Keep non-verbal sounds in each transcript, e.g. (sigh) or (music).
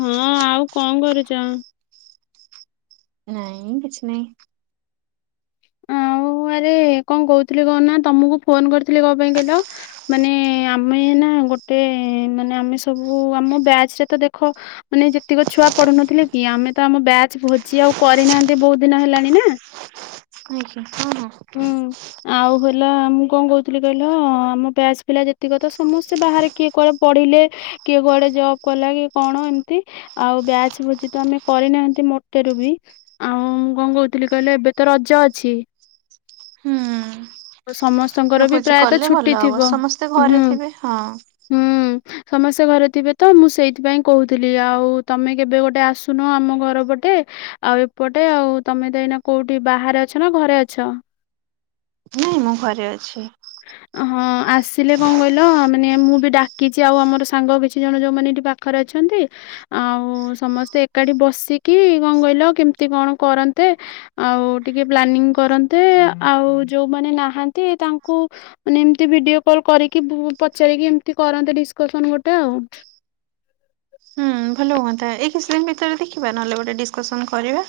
ହଁ ଆଉ କଣ କରୁଚ? ନାଇଁ କିଛି ନାଇଁ। ଆଉ ଆରେ କଣ କହୁଥିଲି କହନା ତୋମକୁ ଫୋନ୍ କରିଥିଲି କଣ ପାଇଁ କହିଲ? ମାନେ ଆମେ ନା ଗୋଟେ ମାନେ ଆମେ ସବୁ ଆମ ବ୍ୟାଚ୍ ରେ ତ ଦେଖ ମାନେ ଯେତିକ ଛୁଆ ପଢୁନଥିଲେ କି ଆମେ ତ ଆମ ବ୍ୟାଚ୍ ଭୋଜି ଆଉ କରିନାହାନ୍ତି ବହୁତ ଦିନ ହେଲାଣି ନା। ଆଜ୍ଞା ହଁ, ହଁ। ହୁଁ। ଆଉ ହେଲା ମୁଁ କଣ କହୁଥିଲି କହିଲ ଆମ ବ୍ୟାଚ୍ ପିଲା ଯେତିକ ତ ସମସ୍ତେ ବାହାରେ କିଏ କୁଆଡେ ପଢିଲେ। କିଏ କୁଆଡେ ଜବ୍ କଲା କିଏ କଣ ଏମତି। ଆଉ ବ୍ୟାଚ୍ ଭୋଜି ତ ଆମେ କରିନାହାନ୍ତି ମୋଟେରୁ ବି। ଆଉ ମୁଁ କଣ କହୁଥିଲି କହିଲେ ଏବେ ତ ରଜ ଅଛି। ହଁ। ତ ସମସ୍ (unintelligible) ଭୋଜି କଲେ ଭଲ ହବ ସମସ୍ତେ ହୁଁ ଘରେ ଥିବେ ହଁ। ହୁଁ ସମସ୍ତେ ଘରେ ଥିବେ ତ ମୁଁ ସେଇଥିପାଇଁ କହୁଥିଲି ଆଉ ତୋମେ କେବେ ଗୋଟେ ଆସୁନ ଆମ ଘର ପଟେ ଆଉ ଏପଟେ। ଆଉ ତୋମେ ତ ଏଇନା କୋଉଠି ବାହାରେ ଅଛ ନା ଘରେ ଅଛ? ନାଇଁ ମୁଁ ଘରେ ଅଛି। ହଁ ଆସିଲେ କଣ କହିଲ ମାନେ ମୁଁ ବି ଡାକିଛି ଆଉ ଆମର ସାଙ୍ଗ କିଛି ଜଣ ଯୋଉମାନେ ଏଠି ପା ଖରେ ଅଛନ୍ତି। ଆଉ ସମସ୍ତେ ଏକାଠି ବସିକି କଣ କହିଲ କେମିତି କଣ କରନ୍ତେ ଆଉ ଟିକେ ପ୍ଲାନିଂ କରନ୍ତେ ଆଉ ଯୋଉମାନେ ନାହାନ୍ତି ତାଙ୍ କୁ ମାନେ ଏମତି ଭିଡିଓ କଲ୍ କରିକି ବୁ ପଚାରିକି ଏମତି କରନ୍ତେ ଡିସ୍କସନ୍ ଗୋଟେ ଆଉ। ହୁଁ, ଭଲ ହୁଅନ୍ତା। ଏଇ କିଛି ଦିନ ଭିତରେ ଦେଖିବା ନହେଲେ ଗୋଟେ ଡିସ୍କସନ କରିବା।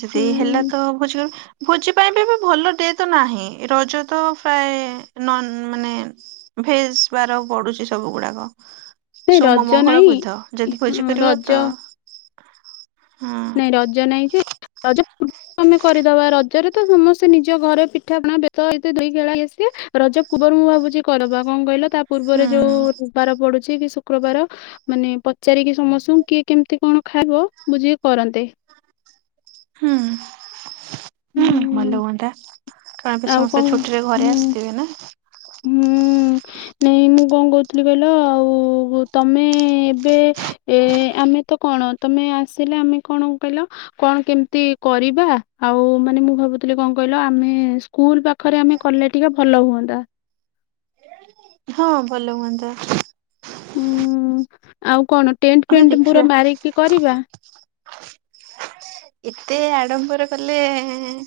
ଯଦି ହେଲା ହୁଁ। ତ ଭୋଜି ଭୋଜି ପାଇଁ ବିବି ଭଲ ଡେ ତ ନାହିଁ। ରଜ ତ ପ୍ରାୟ ନନ୍ ମାନେ ଭେଜ୍ ବାର ପଡୁଚି ସବୁ ଗୁଡାକ। ନାଇଁ ସୋମ, ରଜ ମଙ୍ଗଳ, ନାଇଁ ବୁଧ ଯଦି ଭୋଜି ହଁ, କରିବ ତ ରଜ ହଁ ନାଇଁ ରଜ ନାଇଁ ଯେ ରଜ ପୂର୍ ଆମେ କରିଦବା ରଜରେ ତ ସମସ୍ତେ ନିଜ ଘରେ ପିଠାପଣା ବେତ ଏ ତ ଦୋଳି ଖେଳା ଇଏ ସିଏ। ରଜ ପୂର୍ବରୁ ମୁଁ ଭାବୁଛି କରବା। କଣ କହିଲ ତା ହୁଁ। ପୂର୍ବରେ ଯୋଉ ଉବାର ପଡୁଛି କି ଶୁକ୍ରବାର ମାନେ ପଚାରିକି ସମସ୍ତଙ୍କୁ କିଏ କେମିତି କଣ ଖାଇବ ବୁଝିକି କରନ୍ତେ। ହୁଁ। ହୁଁ ଭଲ ହୁଅନ୍ତା କାଣ ବି ଆଉ କଣ ସମସ୍ତେ ଛୁଟିରେ ଘରେ ହୁଁ। ଆସିଥିବେ ନା। (unintelligible) ନାଇ ମୁଁ କଣ କହୁଥିଲି କହିଲ ଆଉ ତମେ ଏବେ ଏ ଆମେ ତ କଣ ତମେ ଆସିଲେ ଆମେ କଣ କହିଲ। କଣ କେମିତି କରିବା ଆଉ ମାନେ ମୁଁ ଭାବୁଥିଲି କଣ କହିଲ ଆମେ। ସ୍କୁଲ ପାଖରେ ଆମେ କଲେ ଟିକେ ଭଲ ହୁଅନ୍ତା। ହଁ ଭଲ ହୁଅନ୍ତା। ହୁଁ ଆଉ କଣ ଟେଣ୍ଟ ହଉ ଫେଣ୍ଟ ଦେଖିବା ପୁରା ମାରିକି କରିବା। ଏତେ ଆଡମ୍ବର କଲେ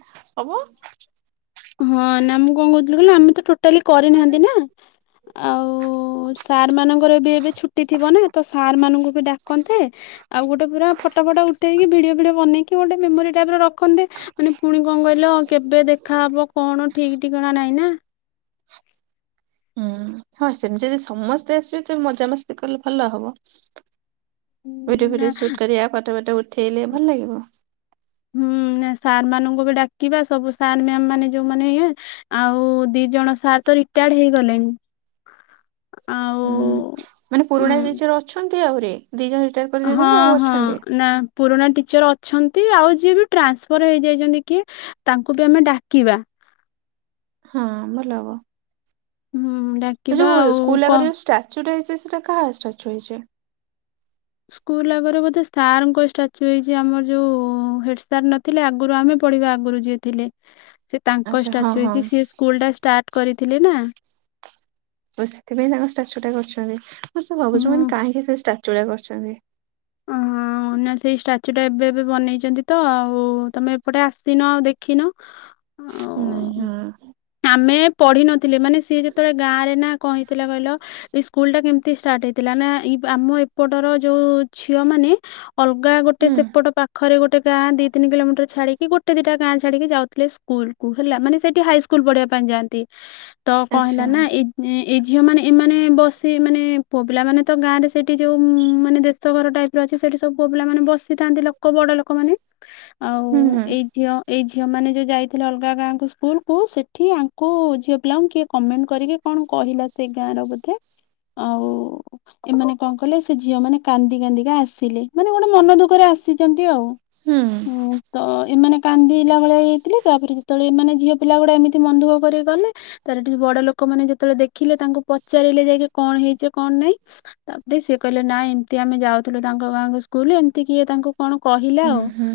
ହବ। ହଁ ନା ମୁଁ କଣ କହୁଥିଲି କହିଲ ଆମେ ତ ଟୋଟାଲି ହୁଁ କରିନାହାନ୍ତି ନା। ଆଉ ସାର୍ ମାନଙ୍କର ବି ଏବେ ଛୁଟି ଥିବ ନା ତ ସାର୍ ମାନଙ୍କୁ ବି ଡାକନ୍ତେ। ଆଉ ଗୋଟେ ପୁରା ଫଟୋ ଫଟା ଉଠେଇକି ଭିଡିଅ ଫିଡିଅ ବନେଇକି ଗୋଟେ ମେମୋରି ଟାଇପର ରଖନ୍ତେ। ମାନେ ପୁଣି କଣ କହିଲ କେବେ ଦେଖାହବ କଣ ଠିକ ଠିକଣା ନାଇଁ ନା। ହଁ ସେମିତି ଯଦି ସମସ୍ତେ ଆସିବେ ତବେ ମଜାମସ୍ତି କଲେ ଭଲ ହବ। ଭିଡିଓ ନା ଭିଡିଓ ଶୁଟ କରିଆ ଫଟ ପଟ ଉଠେଇଲେ ଭଲ ଲାଗିବ। ହୁଁ ସାର୍ ମାନଙ୍କୁ ବି ଡାକିବା ସବୁ ସାର ମ୍ୟାମ ମାନେ ଯୋଉ ମାନେ ଇଏ ଆଉ ଦି ଜଣ ସାର୍ ତ ରିଟାୟାର୍ଡ ହେଇଗଲେଣି ଆ ହୁଁ ମାନେ ପୁରୁଣା ଦିଜରେ ଅଛନ୍ତି ଆହୁରି ଦି ଜଣ ସେଟା ହଁ ହଁ ନା। ପୁରୁଣା ଟିଚର୍ ଅଛନ୍ତି ଆଉ ଯିଏ ବି ଟ୍ରାନ୍ସଫର୍ ହେଇଯାଇଛନ୍ତି କିଏ ତାଙ୍କୁ ବି ଆମେ ଡାକିବା। ହଁ ଭଲ ହେବ। ହୁଁ ଡା ଯୋଉ ସ୍କୁଲ ଆଗରେ ଯୋଉ ଷ୍ଟାଚୁଟା ହେଇଛି ସେଟା କାହା ଷ୍ଟାଚୁ ହେଇଛି? ସ୍କୁଲ ଆଗରେ ବୋଧେ ସାରଙ୍କ ଷ୍ଟାଚୁ ହେଇଛି ଆମର ଯୋଉ ହେଡ ସାର ଲ ଥିଲେ ଆଗରୁ ଆମେ ପଢିବା ଆଗରୁ ଯିଏ ଥିଲେ। ସେ ତାଙ୍କ ଆଚ୍ଛା ହଁ ଷ୍ଟାଚୁ ହଁ ହେଇଛି ସିଏ ସ୍କୁଲ ଟା ଷ୍ଟାର୍ଟ କରିଥିଲେ ନା। ସେଥିପାଇଁ ତାଙ୍କ ଷ୍ଟାଚୁ ଟା କରିଛନ୍ତି ମୁଁ ସେ ଭାବୁଛୁ ମାନେ ହୁଁ କାହିଁକି ସେ ଷ୍ଟାଚୁ ଟା କରିଛନ୍ତି। (unintelligible) ସେଇ ଷ୍ଟାଚ୍ୟୁ ଟା ଏବେ ଏବେ ବନେଇଛନ୍ତି ତ ଆଉ ତମେ ଏପଟେ ଆସିନ ଆଉ ଦେଖିନ। ନାଇଁ ଆଉ ହଁ। ଆମେ ପଢି ନଥିଲେ ମାନେ ସିଏ ଯେତେବେଳେ ଗାଁ ରେ ନା କଣ ହେଇଥିଲା କହିଲ ଏଇ ସ୍କୁଲ ଟା କେମିତି ଷ୍ଟାର୍ଟ ହେଇଥିଲା ନା (unintelligible) ଆମ ଏପଟର ଯଉ ଝିଅ ମାନେ ଅଲଗା ଗୋଟେ ହୁଁ ସେପଟ ପାଖ ଘରେ ଗୋଟ ଗଁ ଦି ତିନି କିଲୋମିଟର ଛାଡିକି ଗୋଟେ ଦିଟା ଗାଁ ଛାଡିକି ଯାଉଥିଲେ ସ୍କୁଲ ହେଲା ମାନେ ସେଠି ହାଇ ସ୍କୁଲ ପଢିବା ପାଇଁ ଯାଆନ୍ତି। ତ କଣ ହେଲା ଆଚ୍ଛା। ନା ଏଇ ଏଇ ଝିଅ ମାନେ ଏମାନେ ବସି ମାନେ ପୁଅ ପିଲାମାନେ ତ ଗାଁ ରେ ସେଇଠି ଯୋଉ ମାନେ ଦେ ଘର ଟାଇପ ର ଅଛି ସେଠି ସବୁ ପିଲା ମାନେ ବସିଥାନ୍ତି ଲୋକ ବଡ ଲୋକମାନେ ଆଉ ହୁଁ ହୁଁ ଏଇ ଝିଅ ଏଇ ଝିଅମାନେ ଯେଉଁ ଯାଇଥିଲେ ଅଲଗା ଗାଁଙ୍କୁ ସ୍କୁଲକୁ ସେଠି ଆଙ୍କୁ ଝିଅ ପିଲାଙ୍କୁ କିଏ କମେଣ୍ଟ କରିକି କଣ କହିଲା ସେ ଗାଁ ର ବୋଧେ ଆଉ ଏମାନେ କଣ କହିଲେ ସେ ଝିଅ ମାନେ କାନ୍ଦି କାନ୍ଦିକା ଆସିଲେ ମାନେ ଗୋଟେ ମନ ଦୁଃଖରେ ଆସିଛନ୍ତି ଆଉ। ହୁଁ। ହଁ ତ ଏମାନେ କାନ୍ଦିିଲା ଭଳିଆ ହେଇ ଯାଇଥିଲେ। ତାପରେ ଯେତେବେଳେ ଏମାନେ ଝିଅ ପିଲା ଗୁଡା ଏମିତି ମନ ଦୁଃଖ କରି ଗଲେ ତାପରେ ହେଠି ବଡ ଲୋକମାନେ ଯେତେବେଳେ ଦେଖିଲେ, ତାଙ୍କୁ ପଚାରିଲେ ଯାଇକି କଣ ହେଇଛି କଣ ନାଇଁ। ତାପରେ ସେ କହିଲେ ନା ଏମି ତି ଆମେ ଯାଉଥିଲୁ ତାଙ୍କ ଗାଁଙ୍କ ସ୍କୁଲ ଏମିତି କି ତାଙ୍କୁ କଣ କହିଲା ଆଉ। ହୁଁ ହୁଁ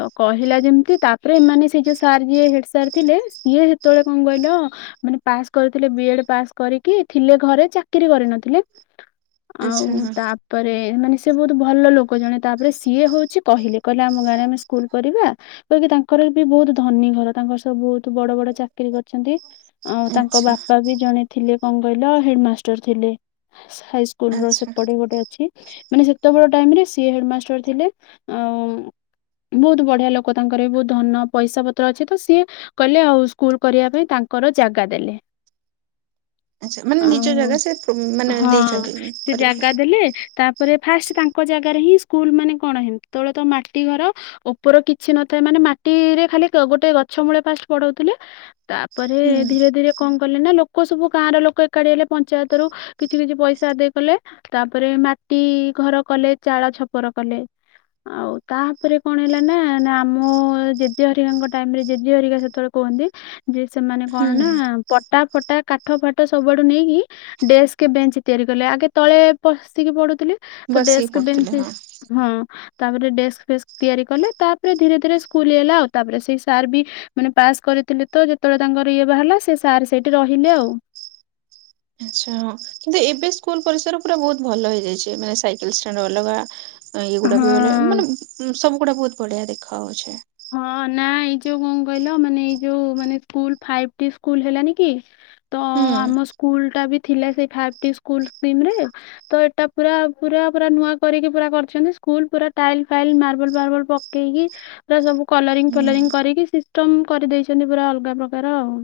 ତ କହିଲା ଯେମତି ତାପରେ ଏମାନେ ସେ ଯୋଉ ସାର୍ ଯିଏ ହେଡ ସାର୍ ଥିଲେ ସିଏ ସେତେବେଳେ କଣ କହିଲ ମାନେ ପାସ୍ କରିଥିଲେ ବି ଏଡ ପାସ୍ କରିକି ଥିଲେ ଘରେ ଚାକିରି କରିନଥିଲେ। ଆଚ୍ଛା ଆଉ ହଁ ତାପ ପରେ ମାନେ ସିଏ ବହୁତ ଭଲ ଲୋକ ଜଣେ ତାପରେ ସିଏ ହଉଛି କହିଲେ କହିଲେ ଆମ ଗାଁରେ ଆମେ ସ୍କୁଲ କରିବା। କାହିଁକି ତାଙ୍କର ବି ବହୁତ ଧନୀ ଘର। ତାଙ୍କର ସବୁ ବହୁତ ବଡ଼ ବଡ଼ ଚାକିର କରିଛନ୍ତି। ଆଉ ତାଙ୍କ ଆଚ୍ଛା ବାପା ବି ଜଣେ ଥିଲେ କଣ କହିଲ ହେଡମାଷ୍ଟର ଥିଲେ, ହାଇସ୍କୁଲ ସ୍କୁଲରେ ଆଚ୍ଛା। ସେପଟେ ଗୋଟେ ଅଛି। ମାନେ ସେତବେଳ ଟାଇମି ର ସିଏ ହେଡ଼ମାଷ୍ଟର ଥିଲେ। ଆଉ ବହୁତ ବଢିଆ ଲୋକ ତାଙ୍କର ବି ବହୁତ ଧନ ପଇସା ପତ୍ର ଅଛି। ତ ସିଏ କଲେ ଆଉ ସ୍କୁଲ କରିବା ପାଇଁ ତାଙ୍କର ଜାଗା ଦେଲେ। ଆଚ୍ଛା ମାନେ ନିଜ ଆଉ ଜାଗା ସେ ମାନେ ହଁ। ଦେଇଛନ୍ତି ସେ କରିବା ଜାଗା ପାଇଁ। ଦେଲେ ତାପରେ ଫାଷ୍ଟ ତାଙ୍କ ଜାଗାରେ ହିଁ ସ୍କୁଲ ମାନେ କଣ ହେତବେଳେ ତ ମାଟି ଘର। ଉପର କିଛି ନଥାଏ। ମାନେ ମାଟିରେ ଖାଲି ଗୋଟେ ଗଛ ମୂଳେ ଫାଷ୍ଟ ପଢ଼ଉଥିଲେ। ତା ପରେ ହୁଁ ଧୀରେ ଧୀରେ କଣ କଲେ ନାଁ ଲୋକ ସବୁ ଗାଁ ର ଲୋକ ଏକାଠି ହେଲେ ପଞ୍ଚାୟତରୁୁ କିଛି କିଛି ପଇସା ଆଦେଇ କଲେ। ତା ପରେ ମାଟି ଘର କଲେ ଚାଳ ଛପର କଲେ। ଆଉ ତାପରେ କଣ ହେଲା ନା ନା ଆମ ଜେଜେ ହେରିକା ଟାଇମ୍ ରେ ଜେଜେ ହେରିକା ସେତେବେଳେ କୁହନ୍ତି ଯେ ସେମାନେ କଣ ହୁଁ। ନା ପ ପଟା-ଫଟା, କାଠ-ଫାଟ ସବୁଆଡୁ ନେଇକି ଡେସ୍କ, ବେଞ୍ଚ ତିଆରି କଲେ। ଆଗେ ତଳେ ବସିକି ପଢୁଥିଲେ। ତ ବସିକି ଡେସ୍କ ବେଞ୍ଚ ପଢୁଥିଲେ ହଁ ହଁ। ତାପରେ ଡେସ୍କ-ଫେସ୍କ ତିଆରି କଲେ ତାପରେ ଧୀରେ ଧୀରେ ସ୍କୁଲ ହେଲା ଆଉ। ତାପରେ ସେଇ ସାର୍ ବି ମାନେ ପାସ୍ କରିଥିଲେ ତ ଯେତେବେଳେ ତାଙ୍କର ଇଏ ବାହାରିଲା ସେ ସାର୍ ସେଇଠି ରହିଲେ ଆଉ। ଆଚ୍ଛା ହଁ, କିନ୍ତୁ ଏବେ ସ୍କୁଲ ପରିସର ପୁରା ବହୁତ ଭଲ ହେଇଯାଇଛି। ମାନେ ସାଇକେଲ ଷ୍ଟାଣ୍ଡ ଅଲଗା ଏଇଗୁଡା ବି ହଁ ମାନେ ସବୁଗୁଡା ବହୁତ ବଢିଆ ଦେଖା ହଉଛି। ହଁ ନା ଏଇ ଯୋଉ କଣ କହିଲ ମାନେ ଏଇ ଯୋଉ ମାନେ ସ୍କୁଲ ଫାଇଫ୍ ଟି ସ୍କୁଲ ହେଲାନି କି? ତ ହୁଁ ଆମ ସ୍କୁଲ ଟା ବି ଥିଲା ସେଇ ଫାଇଫ୍ ଟି ସ୍କୁଲ ଟିମରେ ତ ଏଇଟା ପୁରା ପୁରା ପୁରା ନୂଆ କରିକି ପୁରା କରିଛନ୍ତି। ସ୍କୁଲ ପୁରା ଟାଇଲ୍-ଫାଇଲି, ମାର୍ବଲ-ଫାର୍ବଲ ପକେଇକି, ପୁରା ସବୁ ହୁଁ। କଲରିଙ୍ଗ-ଫଲରିଙ୍ଗି କରିକି ସିଷ୍ଟମ କରିଦେଇଛନ୍ତି ପୁରା ଅଲଗା ପ୍ରକାର ଆଉ।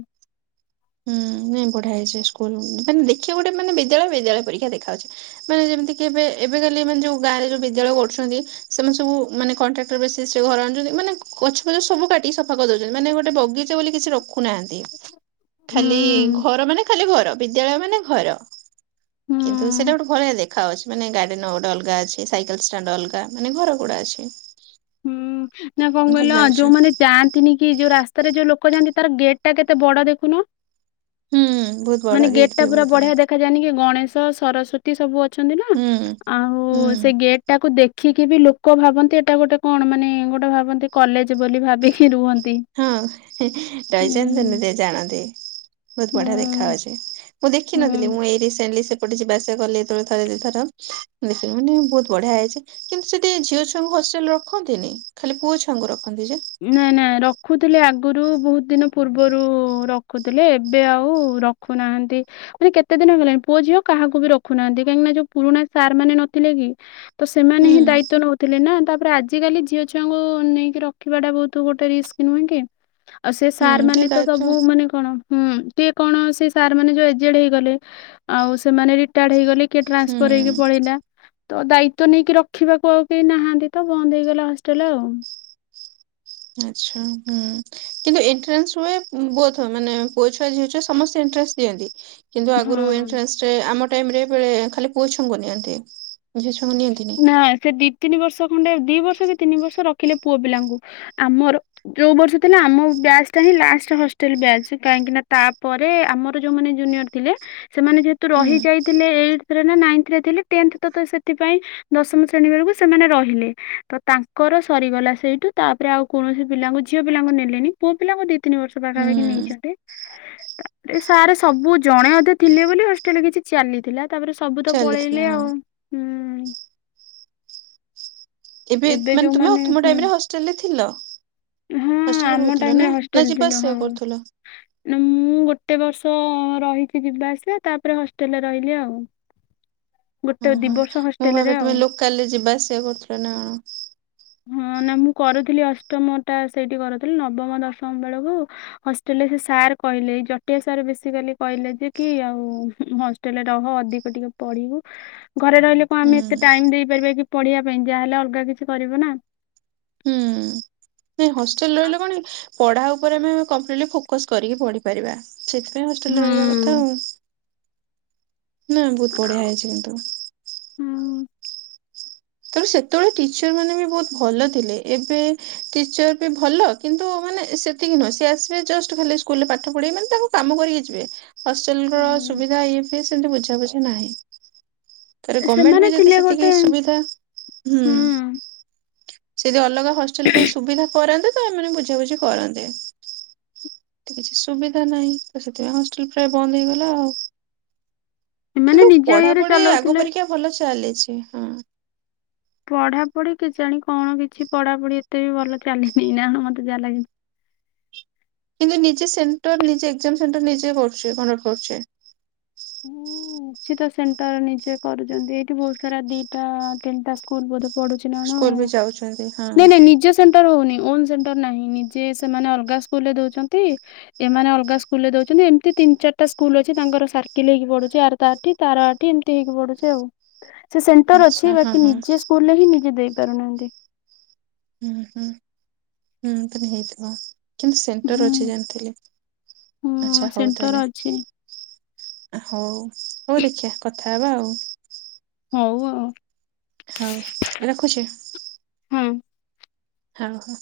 ହୁଁ, ନାଇଁ ବଢିଆ ହେଇଛି ସ୍କୁଲ। ମାନେ ଦେଖିବା ପାଇଁ ଗୋଟେ ମାନେ ବିଦ୍ୟାଳୟ ବିଦ୍ୟାଳୟ ପରିକା ଦେଖା ହଉଛି। ମାନେ ଯେମିତି କିି ଏବେ ଏବେ କାଲି ମାନେ ଯୋଉ ଗାଁରେ ଯୋଉ ବିଦ୍ୟାଳୟ କରୁଛନ୍ତି ସେମାନେ ସବୁ ମାନେ କଣ୍ଟ୍ରାକ୍ଟର ବେସିସ୍ ରେ ଘର ଆଣୁଛନ୍ତି। ମାନେ ଗଛ-ପଛ ସବୁ କାଟିକି ସଫା କରି ଦେଉଛନ୍ତି। ମାନେ ଗୋଟେ ବଗିଚା ବୋଲି କିଛି ରଖୁନାହାନ୍ତି। ହୁଁ ଖାଲି ଘର ମାନେ ଖାଲି ଘର ବିଦ୍ୟାଳୟ ମାନେ ଘର। କିନ୍ତୁ ହୁଁ ସେଟା ଗୋଟେ ସେଭଳିଆ ଦେଖ ଦେଖା ହଉଛି। ମାନେ ଗାର୍ଡେନ୍ ଗୋଟେ ଅଲଗା ଅଛି, ସାଇକେଲ ଷ୍ଟାଣ୍ଡ ଅଲଗା ମାନେ ଘର ଗୁଡା ଅଛି। ହୁଁ, ନାଁ କଣ ଭଲ କହିଲ ଲାଗୁଛି ଯୋଉମାନେ ଯାଆନ୍ତି ନି କି ଯୋଉ ରାସ୍ତାରେ ଯୋଉ ଲୋକ ଯାଆନ୍ତି ତାର ଗେଟ୍ ଟା କେତେ ବଡ ଦେଖୁନ। ହୁଁ ବହୁତ ମାନେ ବଡ ଗେଟ୍ ଟା ବି ପୁରା ବହୁତ ବଢିଆ ଦେଖା ଦେଖା ଯାଉନି କି? ଗଣେଶ, ସରସ୍ଵତୀ ସବୁ ଅଛନ୍ତି ନା। ହୁଁ ଆଉ ସେ ହୁଁ। ଗେଟ୍ ଟାକୁ ଦେଖିକି ବି ଲୋକ ଭାବନ୍ତି ଏଇଟା ଗୋଟେ କଣ ମାନେ ଗୋଟେ ଭାବନ୍ତି କଲେଜ ବୋଲି ଭାବିକି ରୁହନ୍ତି। ହଁ ଉଁ ରହିଯାନ୍ତି ତ ନିଜେ ଜାଣନ୍ତି। ବହୁତ ହୁଁ ବଢିଆ ଦେଖା ହଉଛି। ମୁଁ ଦେଖିନଥିଲି ହୁଁ ମୁଁ ଏଇ ରିସେଣ୍ଟ୍ଲି ଏପଟେ ଯିବା ଆସିବା କଲି ଯେତେବେଳେ ଥରେ ଦିଥର ଦେଖିଲି ମୁଁ କହିଲି ବହୁତ ବଢିଆ ହେଇଛି। କିନ୍ତୁ ସେଠି ଝିଅ ଛୁଆଙ୍କୁ ହଷ୍ଟେଲରେ ରଖନ୍ତିନି ଖାଲି ପୁଅ ଛୁଆଙ୍କୁ ରଖନ୍ତି ଯେ। ନାଇଁ ନାଇଁ ରଖୁଥିଲେ ଆଗରୁ ବହୁତ ଦିନ ପୂର୍ବରୁ ରଖୁଥିଲେ ଏବେ ଆଉ ର ରଖୁନାହାନ୍ତି ମାନେ କେତେ ଦିନ ହେଲାଣି ପୁଅ ଝିଅ କାହାକୁ ବି ରଖୁନାହାନ୍ତି କାହିଁକିନା ଯୋଉ ପୁରୁଣା ସାର୍ ମାନେ ନଥିଲେ କି ତ ସେମାନେ ହୁଁ ହିଁ ଦାୟିତ୍ୱ ନଉଥିଲେ ନା। ତାପରେ ଆଜିକାଲି ଝିଅ ଛୁଆଙ୍କୁ ନେଇକି ର ରଖିବା ଟା ବହୁତ ଗୋଟେ ରିସ୍କ ନୁହେଁ କି। ଆଉ ସେ ସାର୍ ହୁଁ ଟିକେ ମାନେ ତ ସବୁ ଦାୟିତ୍ୱ ମାନେ କଣ ହୁଁ ଟିକେ କଣ ସେ ସାର୍ ମାନେ ଯୋଉ ଏଜେଡ୍ ହେଇଗଲେ ଆଉ ସେମାନେ ରିଟାର୍ଡ ହେଇଗଲେ। କିଏ ଟ୍ରାନ୍ସଫର ହେଇକି ହୁଁ ପଳେଇଲା। ତ ଦାୟିତ୍ଵ ନେଇକି ରଖିବାକୁ ଆଉ କେହି ନାହାନ୍ତି ତ ବନ୍ଦ ହେଇଗଲା ହଷ୍ଟେଲ ଆଉ। ଆଛା ହୁଁ। କିନ୍ତୁ ଏଣ୍ଟ୍ରାନ୍ସ ହୁଏ ବୋଥ ମାନେ ପୁଅ ଛୁଆ ଝିଅ ଛୁଆ ସମସ୍ତେ ଏଣ୍ଟ୍ରାନ୍ସ ଦିଅନ୍ତି। କିନ୍ତୁ ଆଗରୁ ହୁଁ। ଏନ୍ଟ୍ରାନ୍ସ ରେ ଆମ ଟାଇମ୍ ରେ ବେ ଖାଲି ପୁଅଛୁଆଙ୍କୁ ନିଅନ୍ତି ଝିଅଛୁଆଙ୍କୁ ନି ନା ସେ ଦି ତିନି ବର୍ଷ ଖଣ୍ଡେ ଦି ବର୍ଷ କି ତିନି ବର୍ଷ ରଖିଲେ ପୁଅ ପିଲାଙ୍କୁ। ଆମର ଯୋଉ ବର୍ଷ ଥିଲା ଆମ ବ୍ୟାଚ ଟା ହିଁ ଲାଷ୍ଟ ହଷ୍ଟେଲ ବ୍ୟାଚ କାହିଁକି ନା ତାପରେ ଆମ ଯୋଉମାନେ ଜୁନିୟର ଥିଲେ ସେମାନେ ଯେହେ ତୁ ରହି ହୁଁ ଯାଇଥିଲେ ଏଇଟ୍ ରେ ନା ନାଇନ୍ଥରେ ଥିଲେ ଟେନ୍ଥ ତ ତ ସେଥିପାଇଁ ଦଶମ ଶ୍ରେଣୀ ବେଳକୁ ସେମାନେ ରହିଲେ। ତ ତାଙ୍କର ସରିଗଲା ସେଇଠୁ ତାପରେ ଆଉ କୌଣସି ପିଲାଙ୍କୁ ଝିଅ ପିଲାଙ୍କୁ ନେଲେନି ପୁଅ ପିଲାଙ୍କୁ ଦି ତିନି ବର୍ଷ ପାଖାପାଖି ହୁଁ ନେଇଛନ୍ତି। ତାପରେ ସାର୍ ସବୁ ଜଣେ ଅଧେ ଥିଲେ ବୋଲି ହଷ୍ଟେଲରେ କିଛି ଚାଲିଥିଲା ତାପରେ ସବୁ ତ ଚାଲିଥିଲା ପଳେଇଲେ ହଁ। ଆଉ ହୁଁ ଏବେ ମାନେ ତୁମେ ଯୋଉମାନେ ତୁମ ହୁଁ ଟାଇମ୍ ରେ ହଷ୍ଟେଲ ରେ ଥିଲ? ହଁ ହଷ୍ଟେଲରେ ଆମ ରହୁଥିଲ ଟାଇମ୍ ନା ରେ ନା ହଷ୍ଟେଲ ଯିବା ଥିଲା ହଁ ଆସିବା କରୁଥିଲ ନାଁ ମୁଁ ଗୋଟେ ବର୍ଷ ରହିକି ଯିବା ଆସିବା ତାପରେ ହଷ୍ଟେଲରେ ରହିଲି ଆଉ ଗୋଟେ ଦି ଓହୋ ବର୍ଷ ମୁଁ ହଷ୍ଟେଲରେ ଭାବେ ଆଉ। ତମେ ଲୋକାଲ୍ ରେ ଯିବା ଆସିବା କରୁଥିଲ ନା କଣ ହଁ ନା ମୁଁ କରୁଥିଲି ଅଷ୍ଟମ ଟା ସେଇଠି କରୁଥିଲି ନବମ ଦଶମ ବେଳକୁ ହଷ୍ଟେଲରେ ସେ ସାର୍ କହିଲେ ଜଟିଆ ସାର୍ ବେସିକାଲି କହିଲେ ଯେ କି ଆଉ ହସ୍ ଟେଲ୍ ରେ ରହ ଅଧିକ ଟିକେ ପଢିବୁ। ଘରେ ରହିଲେ କ ହୁଁ ଆମେ ଏତେ ଟାଇମ୍ ଦେଇପାରିବା କି ପଢିବା ପାଇଁ ଯାଆହେଲେ ଅଲଗା କିଛି କରିବ ନା ହୁଁ ନାଇଁ ହଷ୍ଟେଲ ରହିଲେ କଣ କି ପଢା ଉପରେ ଆମେ କମ୍ପିଲ୍ଟ ଫୋକସ୍ କରିକି ପଢିପାରିବା ସେଇଥିପାଇଁ ହଷ୍ଟେଲରେ ରହିବା। ତ ହୁଁ। ନା ବହୁତ ବଢିଆ ଆଉ- ହେଇଛି କିନ୍ତୁ। ହୁଁ ତେଣୁ ସେତେବେଳେ ଟିଚର୍ ମାନେ ବି ବହୁତ ଭଲ ଥିଲେ। ଏବେ ଟିଚର୍ ବି ଭଲ କିନ୍ତୁ ମାନେ ସେତିକି ନୁହଁ ସେ ଆସିବେ ଜଷ୍ଟ ଖାଲି ସ୍କୁଲରେ ପାଠ ପଡେଇ ମାନେ ତାଙ୍କ କାମ କରିକି ଯିବେ। ହଷ୍ଟେଲ ର ହୁଁ। ସୁବିଧା ଇଏ ବି ସେମିତି ବୁଝାବୁଝି ନାହିଁ। ତାରେ ଗମେଣ୍ଟ ବି ସେମାନେ ଯଦି ଥିଲେ ସେତିକି ଗୋଟେ ସୁବିଧା ହୁଁ ହୁଁ ସେ ଯଦି ଅଲଗା ହଷ୍ଟେଲ ପାଇଁ ସୁବିଧା କରାନ୍ତେ ତ ଏମାନେ ବୁଝାବୁଝି କରନ୍ତେ। କିଛି ସୁବିଧା ନାହିଁ ତ ସେଥିପାଇଁ ହଷ୍ଟେଲ ପ୍ରାୟ ବନ୍ଦ ହେଇଗଲା ଆଉ ଏମାନେ କିନ୍ତୁ ନିଜ ଇଏରେ ପଢାପଢି ଆଗ ଚଲଉଥିଲେ। ପରିକା ଭଲ ଚାଲିଛି ହଁ ପଢାପଢି କେଜାଣି କଣ କିଛି ପଢାପଢି ଏତେ ବି ଭଲ ଚାଲିନି ନା ମତେ ଯାହା ଲାଗୁଚି କିନ୍ତୁ ନିଜେ ସେଣ୍ଟର ନିଜେ ଏକ୍ଜାମ ସେଣ୍ଟର ନିଜେ କରୁଛି କଣ୍ଡକ୍ଟ କରୁଚି। ହଁ କିଛି ତ ସେଣ୍ଟର ନିଜେ କରୁଛନ୍ତି ଏଇଠି ବହୁତ ସାରା ଦିଟା ତିନିଟା ବୋଧେ ପଢୁଛି ନା କଣ ସ୍କୁଲ ଆଉ ବି ଯାଉଛନ୍ତି ହଁ ନାଇଁ ନାଇଁ ନିଜ ସେଣ୍ଟର ହଉନି ଓନ୍ ସେଣ୍ଟର ନାହିଁ ନିଜେ ସେମାନେ ଅଲଗା ସ୍କୁଲ ରେ ଦଉଛନ୍ତି ଏମାନେ ଅଲଗା ସ୍କୁଲରେ ଦଉଛନ୍ତି ଏମିତି ତିନ୍ ଚାରିଟା ସ୍କୁଲ ଅଛି ତାଙ୍କର ସା ବିକିଲେଇକି ପଡୁଛି ଆର ତାଠି ତା'ର ଆଠି ଏମିତି ହେଇକି ପଡୁଛି ଆଉ। ସେ ସେଣ୍ଟର ଆଚ୍ଛା ଅଛି ହଁ ବାକି ହଁ ନିଜେ ସ୍କୁଲରେ ହିଁ ନିଜେ ଦେଇ ପାରୁନାହାନ୍ତି। ହୁଁ ହୁଁ ହୁଁ ହେଇଥିବ। କିନ୍ତୁ ସେଣ୍ଟର ଅଛି ହୁଁ ଜାଣିଥିଲି ହୁଁ ଆଚ୍ଛା ହଉ ସେଣ୍ଟର ତାହେଲେ। ଅଛି। ହଉ ହଉ ଦେଖିବା କଥା ହେବା ଆଉ। ହଉ ଆଉ। ହଉ ରଖୁଛି। ହଁ ହଁ ହଁ।